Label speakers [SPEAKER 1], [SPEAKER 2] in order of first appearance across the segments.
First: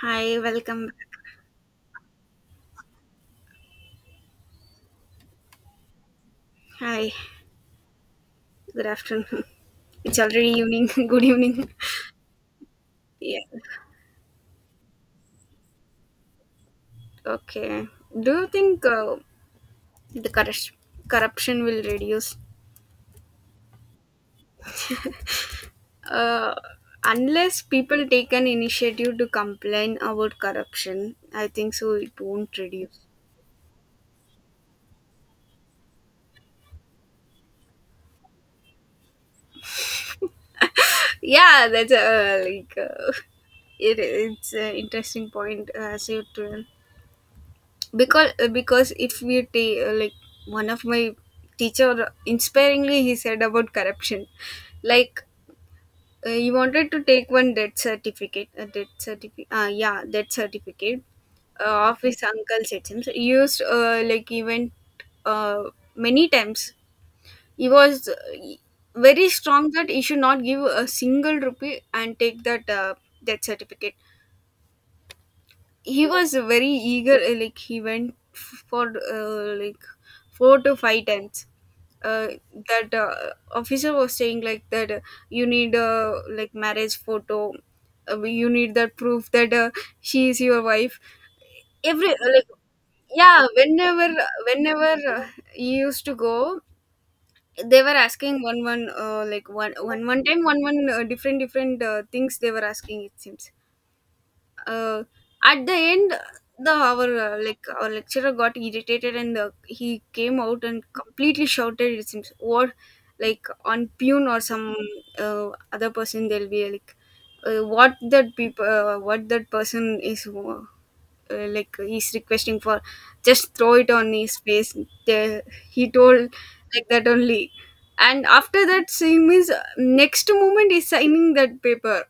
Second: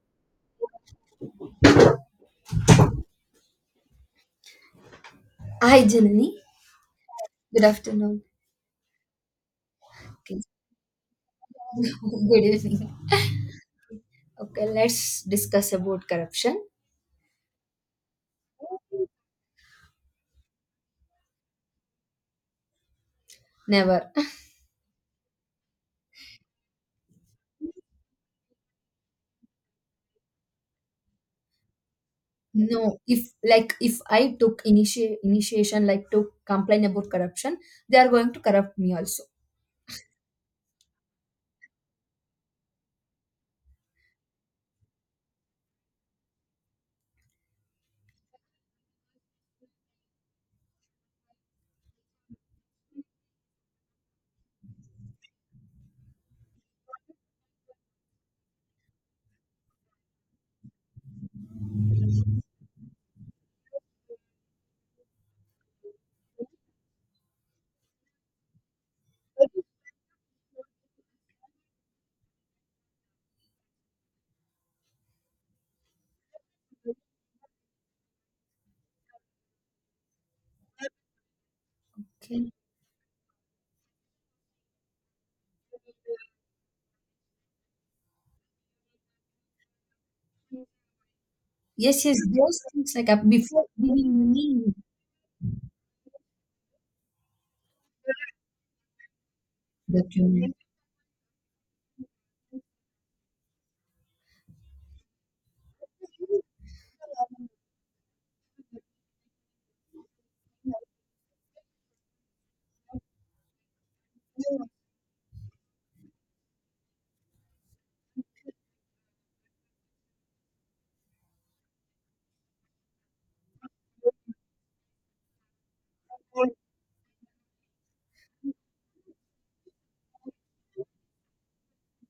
[SPEAKER 1] Hi, welcome back.
[SPEAKER 2] Hi, Janani.
[SPEAKER 1] Hi,
[SPEAKER 2] Good afternoon.
[SPEAKER 1] good afternoon. It's
[SPEAKER 2] Okay.
[SPEAKER 1] already evening. Good evening.
[SPEAKER 2] Good evening.
[SPEAKER 1] Yeah.
[SPEAKER 2] Okay, let's discuss about corruption.
[SPEAKER 1] Okay. Do you think the corruption will reduce?
[SPEAKER 2] Never.
[SPEAKER 1] Uh, Unless people take an initiative to complain about corruption, I think so. It won't
[SPEAKER 2] No,
[SPEAKER 1] reduce.
[SPEAKER 2] if like if I took initiation, like to complain about corruption, they are going to corrupt me also.
[SPEAKER 1] Yeah, that's like it's an interesting point. As you told. Because if we take, like, one of my teacher inspiringly he said about corruption, like, he wanted to take one death certificate a death certificate yeah death certificate of his uncle Sachin. So he used, like, he went uh, many times. He was very strong that he should not give a single rupee and take that death certificate. He was very eager, like, he went for, like, 4 to 5 times. uh,
[SPEAKER 2] Okay.
[SPEAKER 1] that officer was saying like that, you need, like, marriage photo, you need that proof that she is your wife.
[SPEAKER 2] Yes,
[SPEAKER 1] Every,
[SPEAKER 2] yes,
[SPEAKER 1] like,
[SPEAKER 2] those things like
[SPEAKER 1] yeah,
[SPEAKER 2] before
[SPEAKER 1] whenever
[SPEAKER 2] giving money
[SPEAKER 1] whenever uh, he used to go, they were asking one one, like, one one one time,
[SPEAKER 2] document.
[SPEAKER 1] one one, different different things they were asking, it seems. uh, at the end, the our like our lecturer got irritated and, he came out and completely shouted, it seems, or like on Pune or some other person. They'll be like, what that person is, like, he's requesting for, just throw it on his face. They- he told like that only. And after that, same is next moment he's signing that paper.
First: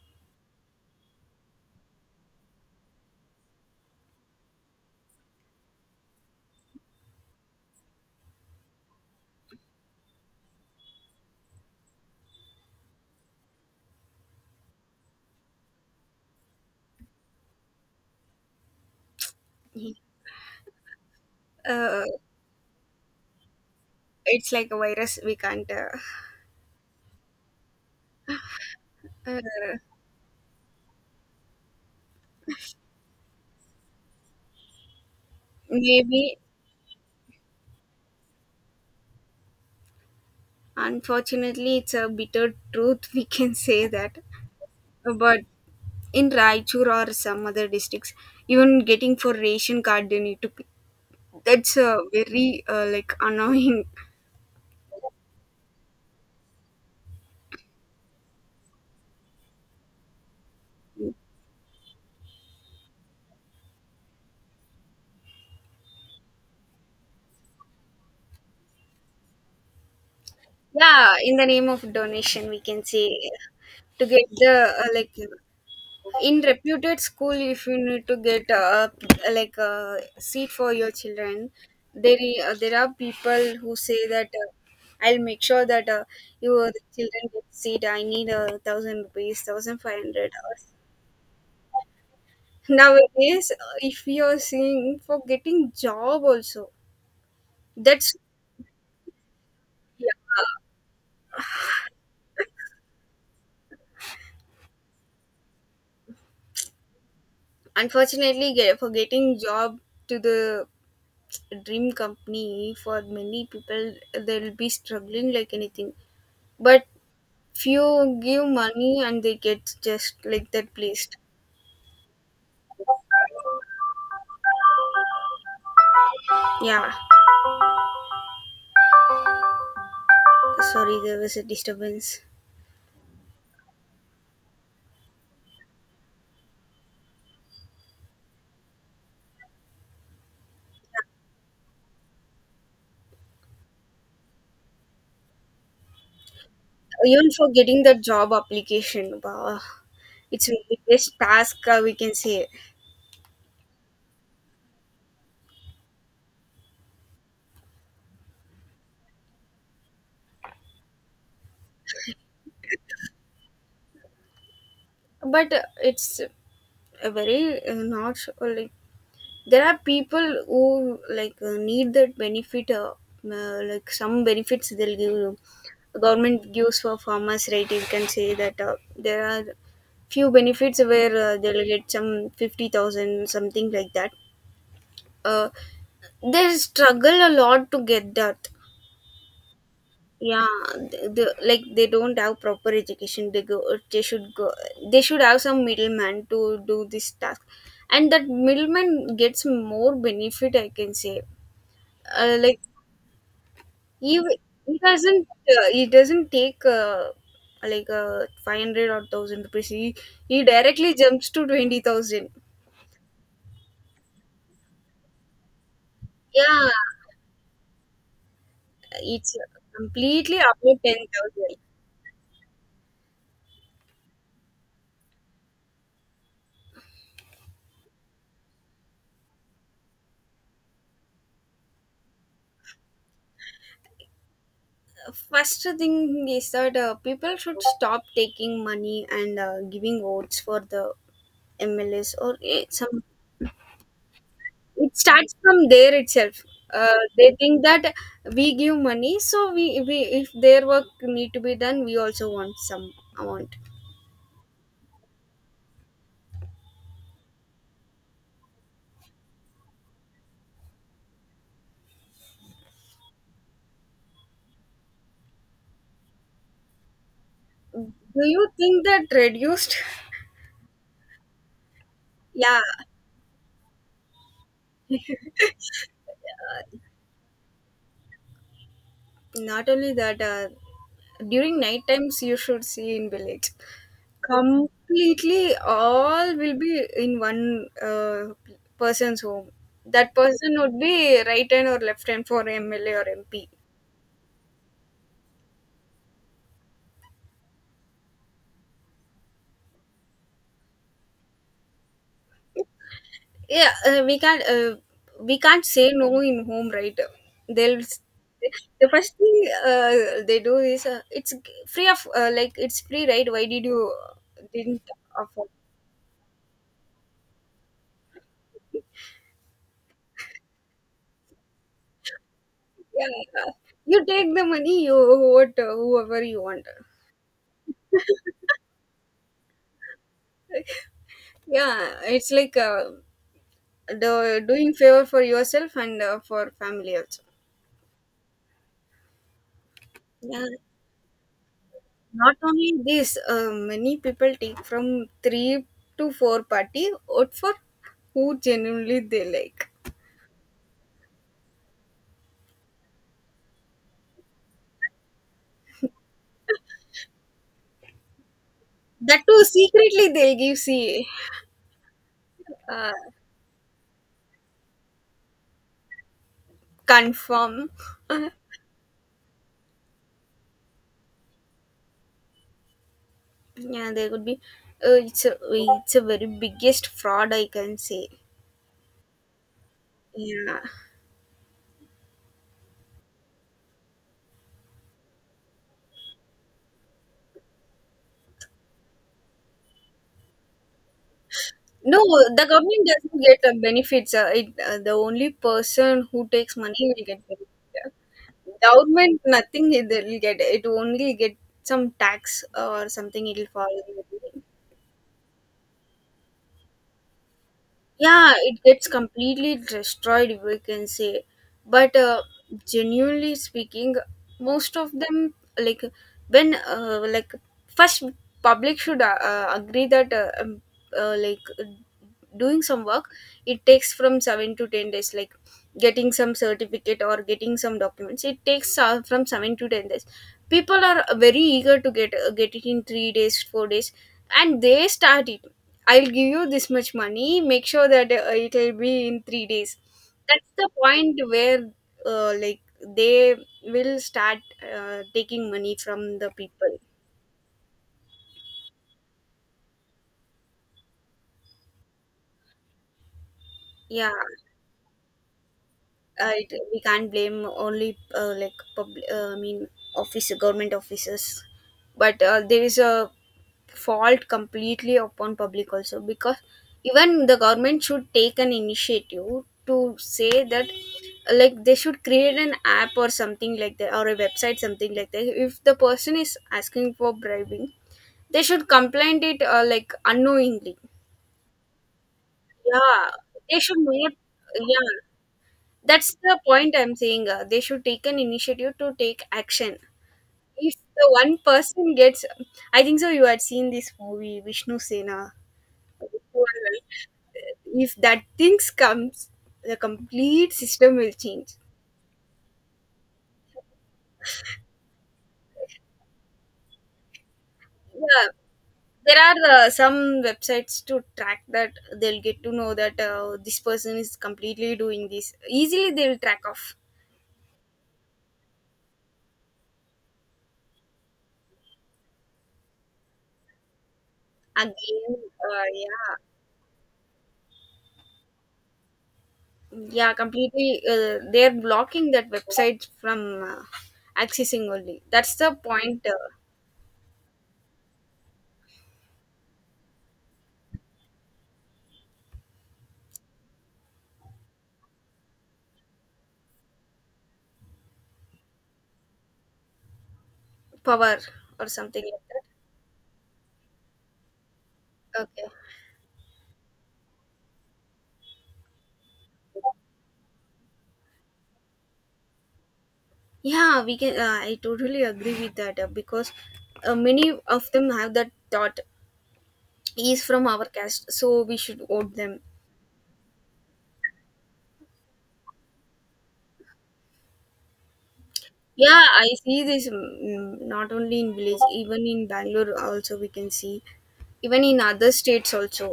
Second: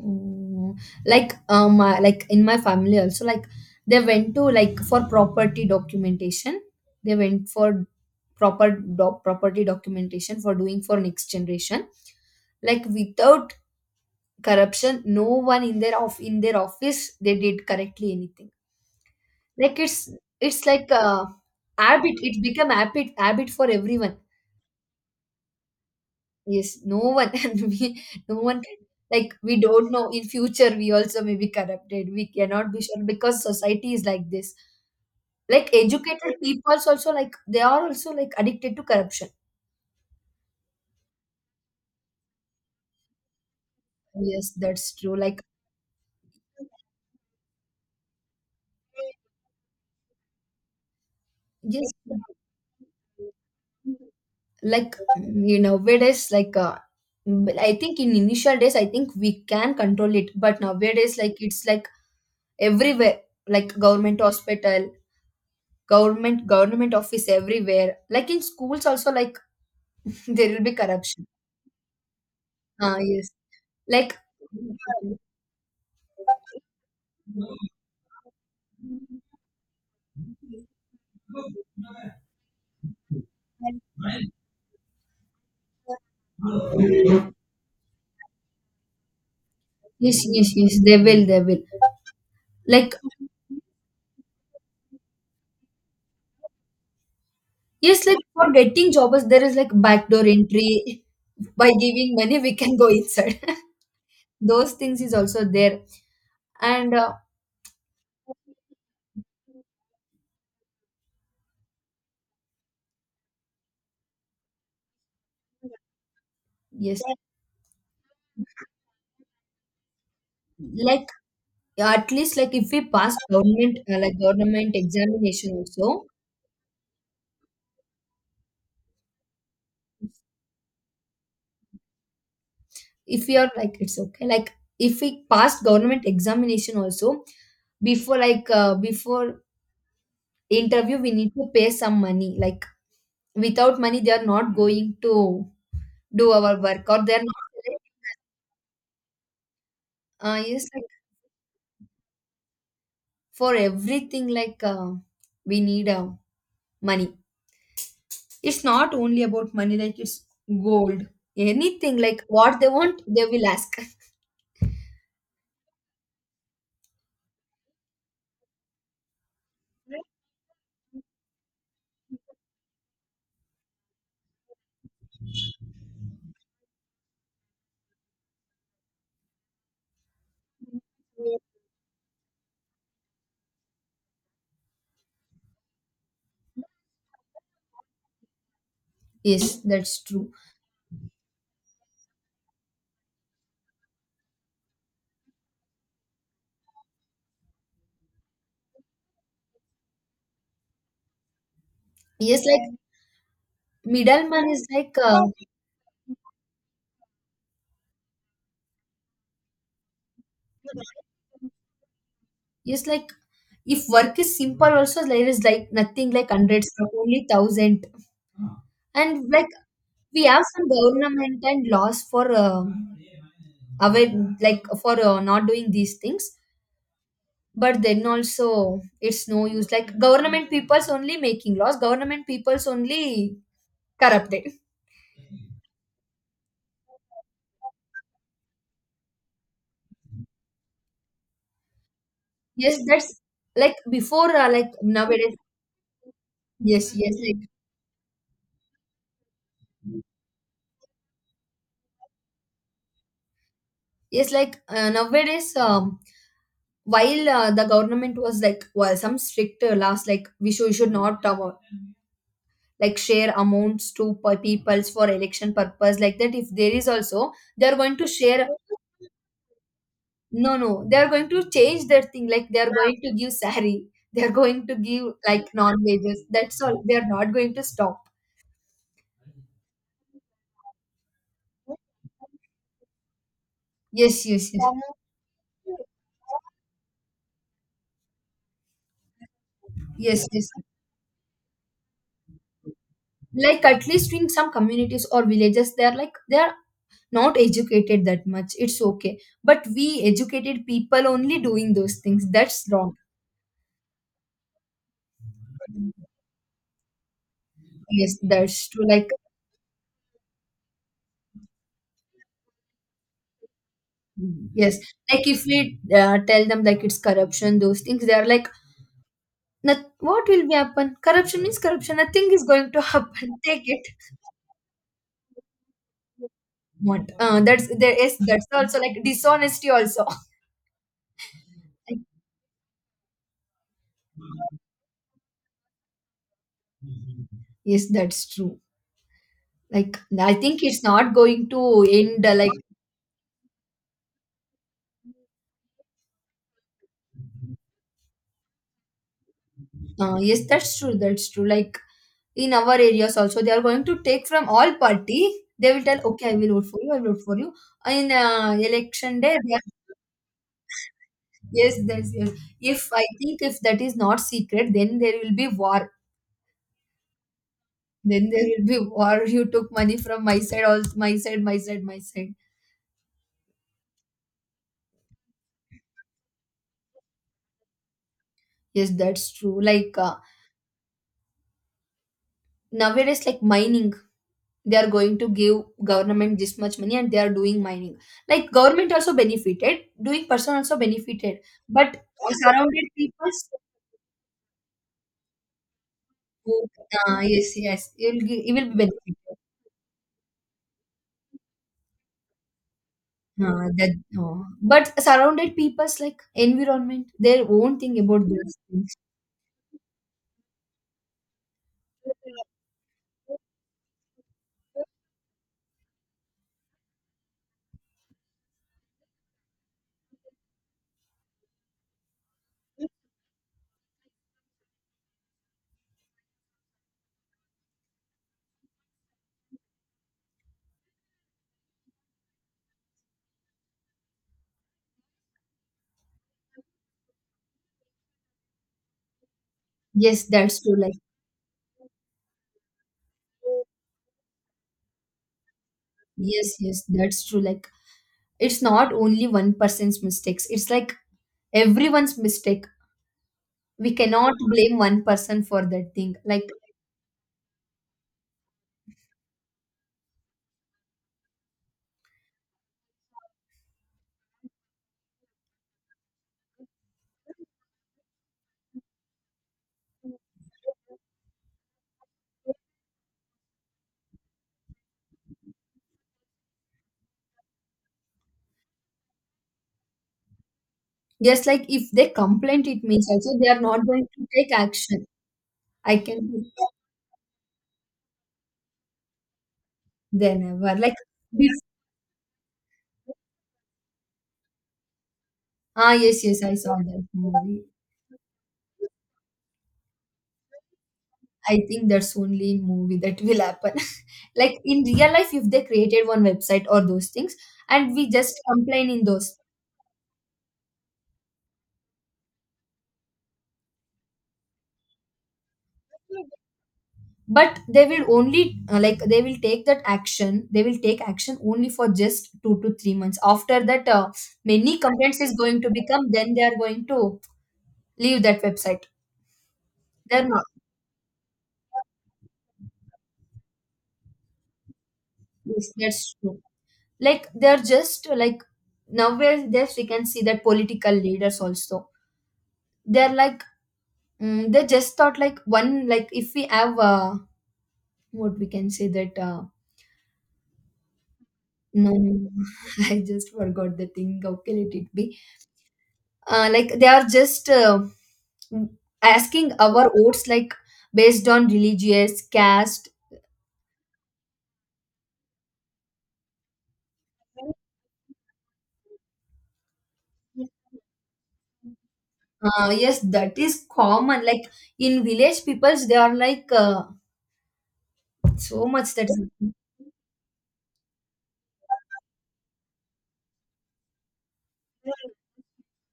[SPEAKER 2] Mm, like my, like in my family also, like they went to, like, for property documentation. They went for property documentation for doing for next generation, like without corruption no one in their of in their office they did correctly anything. Like
[SPEAKER 1] He-
[SPEAKER 2] it's like a
[SPEAKER 1] uh,
[SPEAKER 2] habit. It become habit for everyone.
[SPEAKER 1] It's like a virus. We can't.
[SPEAKER 2] Yes, no one and we no one can, like
[SPEAKER 1] Uh,
[SPEAKER 2] we don't know in future we also may be corrupted. We cannot be sure because society is like this. Like educated
[SPEAKER 1] Maybe,
[SPEAKER 2] people also, like they are also like addicted to corruption.
[SPEAKER 1] unfortunately, it's a bitter truth. We can say that,
[SPEAKER 2] Yes, that's true. Like
[SPEAKER 1] but in Raichur or some other districts, even getting for ration card, they need to pay. That's
[SPEAKER 2] yes,
[SPEAKER 1] a very, like, annoying.
[SPEAKER 2] like you know nowadays like mm, I think in initial days I think we can control it, but nowadays like it's like everywhere, like government hospital, government office everywhere. Like in schools also, like there will be
[SPEAKER 1] Yeah,
[SPEAKER 2] corruption.
[SPEAKER 1] in the name of donation, we can
[SPEAKER 2] Ah,
[SPEAKER 1] say,
[SPEAKER 2] yes.
[SPEAKER 1] to
[SPEAKER 2] Like,
[SPEAKER 1] get the, like, in reputed school, if you need to get a, like, a seat for your children, there there are people who say that I'll make sure that your children get seat. I need 1,000 rupees, thousand five
[SPEAKER 2] yes,
[SPEAKER 1] hundred
[SPEAKER 2] yes, yes. They will, they will. Like,
[SPEAKER 1] Nowadays, if you're seeing for getting job also,
[SPEAKER 2] yes,
[SPEAKER 1] that's,
[SPEAKER 2] like for getting jobs, there is like
[SPEAKER 1] yeah.
[SPEAKER 2] backdoor entry. By giving money, we can go inside. Those things is also there. And
[SPEAKER 1] Unfortunately, for getting job to the dream company for many people, they'll be struggling like anything, but
[SPEAKER 2] yes,
[SPEAKER 1] few give money and they get just like that
[SPEAKER 2] like
[SPEAKER 1] placed.
[SPEAKER 2] at least like if we pass government like government examination also,
[SPEAKER 1] Yeah, sorry, there was a disturbance.
[SPEAKER 2] if we are like it's okay like if we pass government examination also before like before interview we need to pay some money, like without money they are not going to do our work, or they're
[SPEAKER 1] Even
[SPEAKER 2] not
[SPEAKER 1] for getting the job application, wow, it's the
[SPEAKER 2] yes like
[SPEAKER 1] biggest task, we can say.
[SPEAKER 2] for everything like we need money. It's not only about money, like it's gold, anything like what they want they will ask.
[SPEAKER 1] But it's a very not, like, there are people who, like, need that benefit, like, some benefits they'll give you. Government gives for farmers, right? You can say that there are few benefits where they'll get some 50,000 something like that. uh, they struggle a lot to get that.
[SPEAKER 2] Yes, that's true.
[SPEAKER 1] Yeah, like, they don't have proper education, they should go. They should have some middleman to do this task, and that middleman gets more benefit, I can say.
[SPEAKER 2] Yes,
[SPEAKER 1] Like,
[SPEAKER 2] like
[SPEAKER 1] he w-
[SPEAKER 2] middleman is
[SPEAKER 1] he
[SPEAKER 2] like
[SPEAKER 1] doesn't he doesn't take, like, 500 or 1000 rupees. He directly jumps to 20,000.
[SPEAKER 2] yes like if work is simple also there is like nothing like hundreds,
[SPEAKER 1] Yeah,
[SPEAKER 2] stuff only thousand. And
[SPEAKER 1] it's
[SPEAKER 2] like we
[SPEAKER 1] completely
[SPEAKER 2] have some
[SPEAKER 1] above
[SPEAKER 2] government
[SPEAKER 1] 10,000.
[SPEAKER 2] and laws for away, like for not doing these things, but then also it's no use. Like government people's only making laws, government people's only corrupted.
[SPEAKER 1] First thing is that people should stop taking money and giving votes for the MLs or
[SPEAKER 2] Yes,
[SPEAKER 1] some.
[SPEAKER 2] that's like before like
[SPEAKER 1] It starts
[SPEAKER 2] nowadays,
[SPEAKER 1] from there itself.
[SPEAKER 2] yes
[SPEAKER 1] They think that we give money, so we if their work need to be done, we also want some amount.
[SPEAKER 2] yes like nowadays while the government was like well some strict laws like we should not like share amounts to per peoples for election purpose, like that if there is also they're going to
[SPEAKER 1] Do
[SPEAKER 2] share.
[SPEAKER 1] you think that reduced?
[SPEAKER 2] No no they're going to change their thing, like
[SPEAKER 1] Yeah.
[SPEAKER 2] they're going to give sari, they're going to give like non wages, that's
[SPEAKER 1] Uh,
[SPEAKER 2] all, they're not going to stop.
[SPEAKER 1] Not only that, during night times you should see in village.
[SPEAKER 2] Yes yes yes
[SPEAKER 1] Completely, all will be in one, person's home. That
[SPEAKER 2] yes yes,
[SPEAKER 1] person would be right hand or left hand for MLA or MP.
[SPEAKER 2] like at least in some communities or villages they are like they are not educated that much, it's okay. But we educated people only doing those things, that's wrong.
[SPEAKER 1] Yeah, we can't say no in home, right? They'll
[SPEAKER 2] Yes, that's true
[SPEAKER 1] the
[SPEAKER 2] like
[SPEAKER 1] first thing, they do is, free of, like, it's free, right? Why did you,
[SPEAKER 2] yes,
[SPEAKER 1] didn't
[SPEAKER 2] like if
[SPEAKER 1] afford?
[SPEAKER 2] we tell them like it's corruption, those things, they are like, "Noth- what will be happen? Corruption means corruption. Nothing is going to
[SPEAKER 1] It?
[SPEAKER 2] happen.
[SPEAKER 1] Yeah,
[SPEAKER 2] Take it.
[SPEAKER 1] you take the money, you vote, whoever you want.
[SPEAKER 2] What? That's there is that's also like dishonesty also.
[SPEAKER 1] Yeah, it's like, doing favor for yourself and for family also.
[SPEAKER 2] Yes, that's true. Like I
[SPEAKER 1] Yeah,
[SPEAKER 2] think it's not going to end. uh,
[SPEAKER 1] not
[SPEAKER 2] Like
[SPEAKER 1] only this, many people take from three to four party vote for who genuinely they like.
[SPEAKER 2] yes, that's true. That's true. Like in our areas also, they are going to take from all party. They will tell, okay, I will vote for you. I will vote for you. In election
[SPEAKER 1] That
[SPEAKER 2] day,
[SPEAKER 1] too secretly they'll give, see.
[SPEAKER 2] yes, yes, yes. If
[SPEAKER 1] uh,
[SPEAKER 2] I think if that is not secret, then there will be war.
[SPEAKER 1] Confirm.
[SPEAKER 2] Then there will be war. You took money from my side, all my side, my side, my side.
[SPEAKER 1] Yeah, there could be. It's a, very biggest fraud, I can say.
[SPEAKER 2] Yes, that's true. Like
[SPEAKER 1] Yeah,
[SPEAKER 2] nowadays, like mining, they are going to give government this much money, and they are doing mining. Like government also benefited, doing person also benefited, but
[SPEAKER 1] no, the government
[SPEAKER 2] surrounded
[SPEAKER 1] doesn't
[SPEAKER 2] people.
[SPEAKER 1] get
[SPEAKER 2] So,
[SPEAKER 1] benefits. The only person who takes money will
[SPEAKER 2] uh,
[SPEAKER 1] get benefit.
[SPEAKER 2] yes, yes,
[SPEAKER 1] Yeah.
[SPEAKER 2] you will, you will be
[SPEAKER 1] Government,
[SPEAKER 2] benefited.
[SPEAKER 1] nothing it will get. It only get some tax or something. It will
[SPEAKER 2] Uh,
[SPEAKER 1] fall.
[SPEAKER 2] that oh. But surrounded people's like environment their own thing about
[SPEAKER 1] Yeah,
[SPEAKER 2] those
[SPEAKER 1] it gets
[SPEAKER 2] things.
[SPEAKER 1] completely destroyed, we can say. But genuinely speaking, most of them, like, when, like, first public should, agree that, like, doing some work, it takes from 7 to 10 days. Like getting some certificate or getting some documents, it takes, from 7 to 10 days. People are very eager to get it in 3 days, 4 days, and they start it. I'll give you this much money. Make sure that it'll be in 3 days.
[SPEAKER 2] Yes,
[SPEAKER 1] That's
[SPEAKER 2] that's
[SPEAKER 1] the
[SPEAKER 2] true like
[SPEAKER 1] point where, like, they will start taking money from the
[SPEAKER 2] yes
[SPEAKER 1] people.
[SPEAKER 2] yes that's true, like it's not only one person's mistakes, it's like everyone's mistake. We
[SPEAKER 1] Yeah,
[SPEAKER 2] cannot blame one person for that thing. Like
[SPEAKER 1] we can't blame only, like, public, I mean office government officers. But there is a fault completely upon public also, because even the government should take an initiative to say that, like, they should create an app or something like that, or a website something like that. If the person is asking for bribing, they should complain it, like, unknowingly.
[SPEAKER 2] just like if they complain, it means
[SPEAKER 1] Yeah,
[SPEAKER 2] also they
[SPEAKER 1] they
[SPEAKER 2] are
[SPEAKER 1] should
[SPEAKER 2] not going
[SPEAKER 1] not.
[SPEAKER 2] to take
[SPEAKER 1] Yeah,
[SPEAKER 2] action. I
[SPEAKER 1] that's
[SPEAKER 2] can
[SPEAKER 1] the point I'm saying. They should take an initiative to take action.
[SPEAKER 2] they
[SPEAKER 1] If
[SPEAKER 2] never like
[SPEAKER 1] the one
[SPEAKER 2] bef-
[SPEAKER 1] person gets, I think so. You had seen this movie Vishnu Sena
[SPEAKER 2] ah yes yes
[SPEAKER 1] before,
[SPEAKER 2] I saw that
[SPEAKER 1] right?
[SPEAKER 2] movie.
[SPEAKER 1] If that things comes, the complete system will change.
[SPEAKER 2] I think that's only in movie that will happen, like in real life if they created one website or those things and we
[SPEAKER 1] Yeah,
[SPEAKER 2] just complain in
[SPEAKER 1] there
[SPEAKER 2] those,
[SPEAKER 1] are some websites to track that. They'll get to know that this person is completely doing this. Easily, they'll track off
[SPEAKER 2] but they will only like they will take that action they will take action only for just 2 to 3 months. After that many
[SPEAKER 1] again.
[SPEAKER 2] complaints is going to become,
[SPEAKER 1] Yeah.
[SPEAKER 2] then they are going to leave that website.
[SPEAKER 1] Yeah,
[SPEAKER 2] They're not.
[SPEAKER 1] completely, they're blocking that website from accessing only, that's the
[SPEAKER 2] Yes,
[SPEAKER 1] point.
[SPEAKER 2] that's true, like they're just like nowadays we can see that political leaders also, they're like mm, they just thought like one like if we have what we can say that
[SPEAKER 1] Power or
[SPEAKER 2] no,
[SPEAKER 1] something like
[SPEAKER 2] no,
[SPEAKER 1] that.
[SPEAKER 2] I just forgot the thing. How can it be?
[SPEAKER 1] Okay.
[SPEAKER 2] Like they are just asking our votes like based on religious caste.
[SPEAKER 1] Yeah, we can I totally agree with that, because many of them have that thought. He is from our caste, so we should vote them.
[SPEAKER 2] Yes, that is common. Like in village peoples, they are like so much
[SPEAKER 1] Yeah,
[SPEAKER 2] that is
[SPEAKER 1] I see this, not only in village, even in Bangalore also we can see, even in other states also.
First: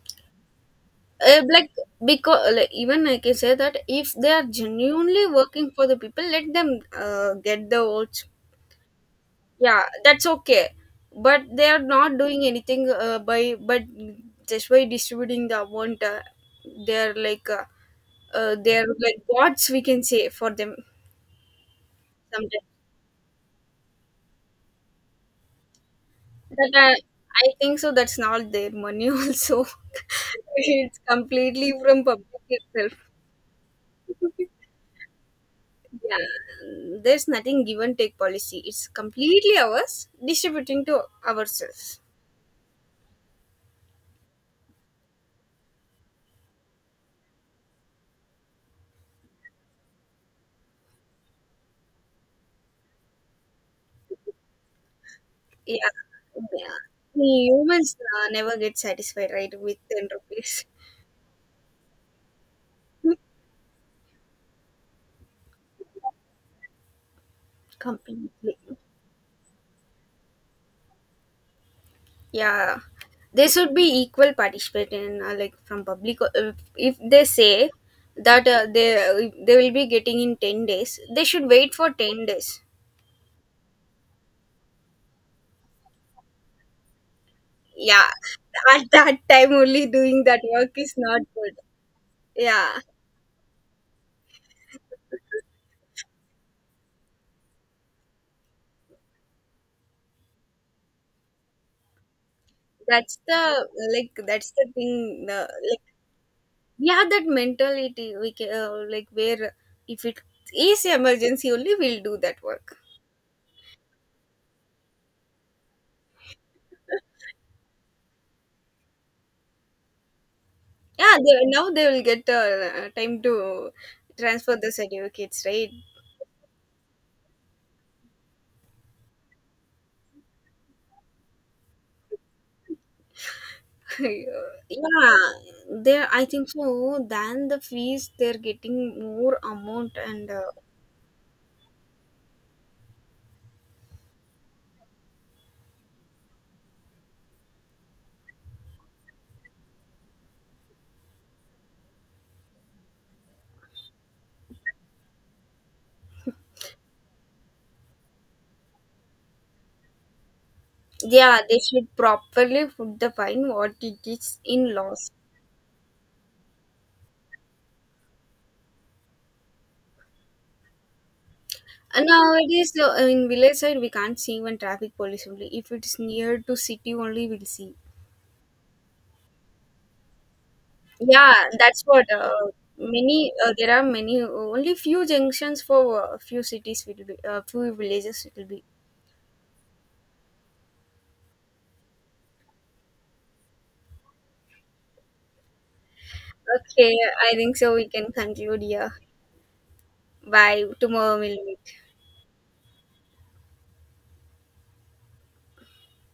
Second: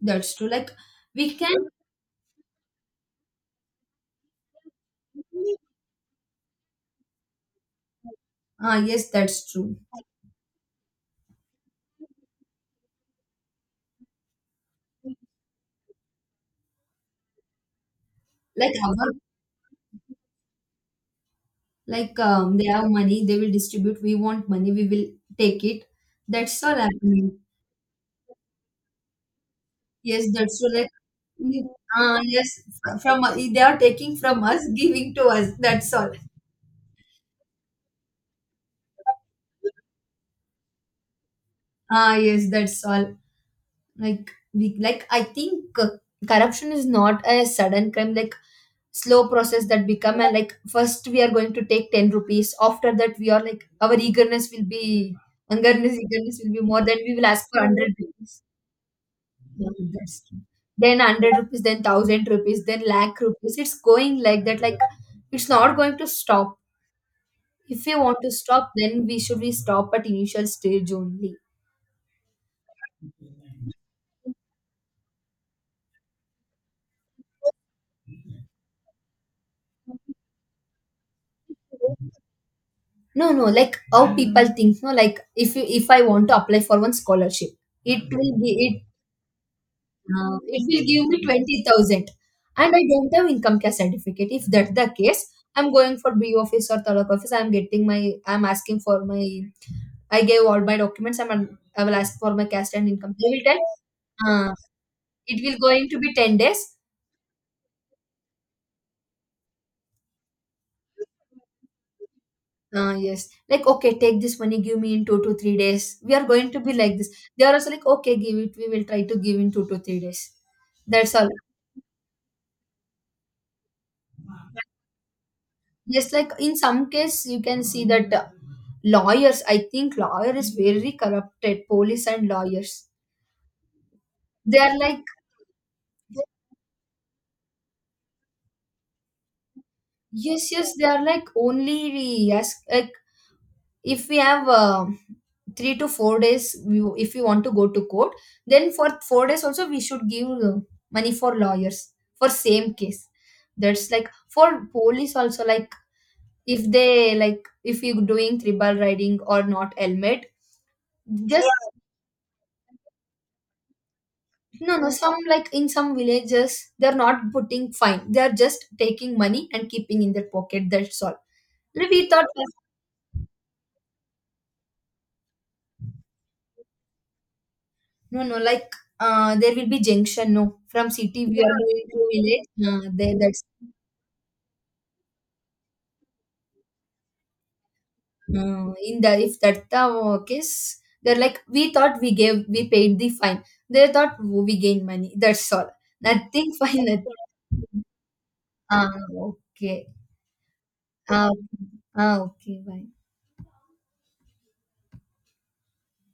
[SPEAKER 2] that's true. Like we can.
[SPEAKER 1] Like, because, like, even I can say that if they are genuinely working for the people, let them, get the votes.
[SPEAKER 2] Ah, yes, that's true.
[SPEAKER 1] Yeah, that's okay. But they are not doing anything, by but, just by distributing the amount, they're like,
[SPEAKER 2] Like
[SPEAKER 1] they're
[SPEAKER 2] our,
[SPEAKER 1] like gods, we can say for them.
[SPEAKER 2] like they
[SPEAKER 1] Sometimes
[SPEAKER 2] have money, they will distribute. We want money, we will take it. That's
[SPEAKER 1] that
[SPEAKER 2] all happening.
[SPEAKER 1] I think so, that's not their money also.
[SPEAKER 2] Yes, that's true. Like,
[SPEAKER 1] It's completely from
[SPEAKER 2] Uh,
[SPEAKER 1] public
[SPEAKER 2] yes,
[SPEAKER 1] itself.
[SPEAKER 2] from they are taking from us, giving to us. That's all.
[SPEAKER 1] Yeah, there's nothing give and take policy. It's completely ours, distributing to ourselves.
[SPEAKER 2] Ah, yes, that's all. Like we, like I think corruption is not a sudden crime. Like slow process that become a like first we are going to take 10 rupees. After that we are like our eagerness will be
[SPEAKER 1] Yeah,
[SPEAKER 2] hungerness eagerness will be
[SPEAKER 1] yeah.
[SPEAKER 2] more. Then we will ask
[SPEAKER 1] We
[SPEAKER 2] for hundred
[SPEAKER 1] humans,
[SPEAKER 2] rupees.
[SPEAKER 1] never get satisfied, right,
[SPEAKER 2] Yeah,
[SPEAKER 1] with 10
[SPEAKER 2] that's true.
[SPEAKER 1] rupees.
[SPEAKER 2] Then 100 rupees, then 1,000 rupees, then lakh rupees. It's going like that. Like it's not going to stop. If we want to
[SPEAKER 1] Completely.
[SPEAKER 2] stop, then we should we stop at initial stage only.
[SPEAKER 1] Yeah, there should be equal participation, like, from public. If they say that, they will be getting in 10 days, they should wait for 10 days.
[SPEAKER 2] No, no, like how people think. No, like if you, if I want to apply for one scholarship, it
[SPEAKER 1] Yeah,
[SPEAKER 2] will be it
[SPEAKER 1] at that time only doing that
[SPEAKER 2] it
[SPEAKER 1] work
[SPEAKER 2] will
[SPEAKER 1] is
[SPEAKER 2] give me
[SPEAKER 1] not good.
[SPEAKER 2] 20,000, and
[SPEAKER 1] Yeah.
[SPEAKER 2] I don't have income cash certificate. If that's the case, I'm going for B office or taluk office. I'm getting my I'm asking for my I gave all my documents. I'm I will ask for my cash and income.
[SPEAKER 1] that's
[SPEAKER 2] They
[SPEAKER 1] the
[SPEAKER 2] will tell
[SPEAKER 1] like that's
[SPEAKER 2] uh,
[SPEAKER 1] the thing. The
[SPEAKER 2] it will
[SPEAKER 1] Like
[SPEAKER 2] going to be 10 days.
[SPEAKER 1] we have that mentality, we can, like, where if it is emergency only, we'll do that work.
[SPEAKER 2] Yes. Like, okay, take this money, give me in 2 to 3 days. We are going to be like this. They are also like, okay, give it. We will try to give in 2 to 3 days. That's
[SPEAKER 1] Yeah,
[SPEAKER 2] all.
[SPEAKER 1] now they will get, time to transfer the certificates, right?
[SPEAKER 2] Yes, like in some case, you can see that lawyers, I think lawyer is very corrupted, police and lawyers. They are like,
[SPEAKER 1] Yeah, there, I think so, than the fees they're getting more amount, and
[SPEAKER 2] yes, yes, they are like only, yes, like if we have 3 to 4 days we, if we want to go to court then for 4 days also we should give money for lawyers for same case. That's like for police also, like if they like if you doing tribal riding or not helmet
[SPEAKER 1] yeah,
[SPEAKER 2] just
[SPEAKER 1] they should properly put the fine what it is
[SPEAKER 2] yeah.
[SPEAKER 1] in
[SPEAKER 2] No no
[SPEAKER 1] laws.
[SPEAKER 2] some like in some villages they're not putting fine, they're just taking money and keeping in their pocket, that's all
[SPEAKER 1] And
[SPEAKER 2] we thought.
[SPEAKER 1] nowadays, in village side, we can't see even traffic police only. If it is near to city only, we'll see.
[SPEAKER 2] No, no, like there will be junction. No, from city
[SPEAKER 1] Yeah,
[SPEAKER 2] we are
[SPEAKER 1] that's
[SPEAKER 2] going
[SPEAKER 1] what.
[SPEAKER 2] to village. There,
[SPEAKER 1] Many
[SPEAKER 2] that's
[SPEAKER 1] there are many only few junctions for, few cities will be, few villages it will be.
[SPEAKER 2] in the if that the case, they're like we thought we gave we paid the fine. They thought "Oh, we gain money. That's all. Nothing fine.
[SPEAKER 1] Okay,
[SPEAKER 2] Nothing.
[SPEAKER 1] I think so. We can conclude
[SPEAKER 2] Ah,
[SPEAKER 1] here.
[SPEAKER 2] okay.
[SPEAKER 1] Bye. Tomorrow
[SPEAKER 2] Ah,
[SPEAKER 1] we'll meet.
[SPEAKER 2] ah, okay. Bye.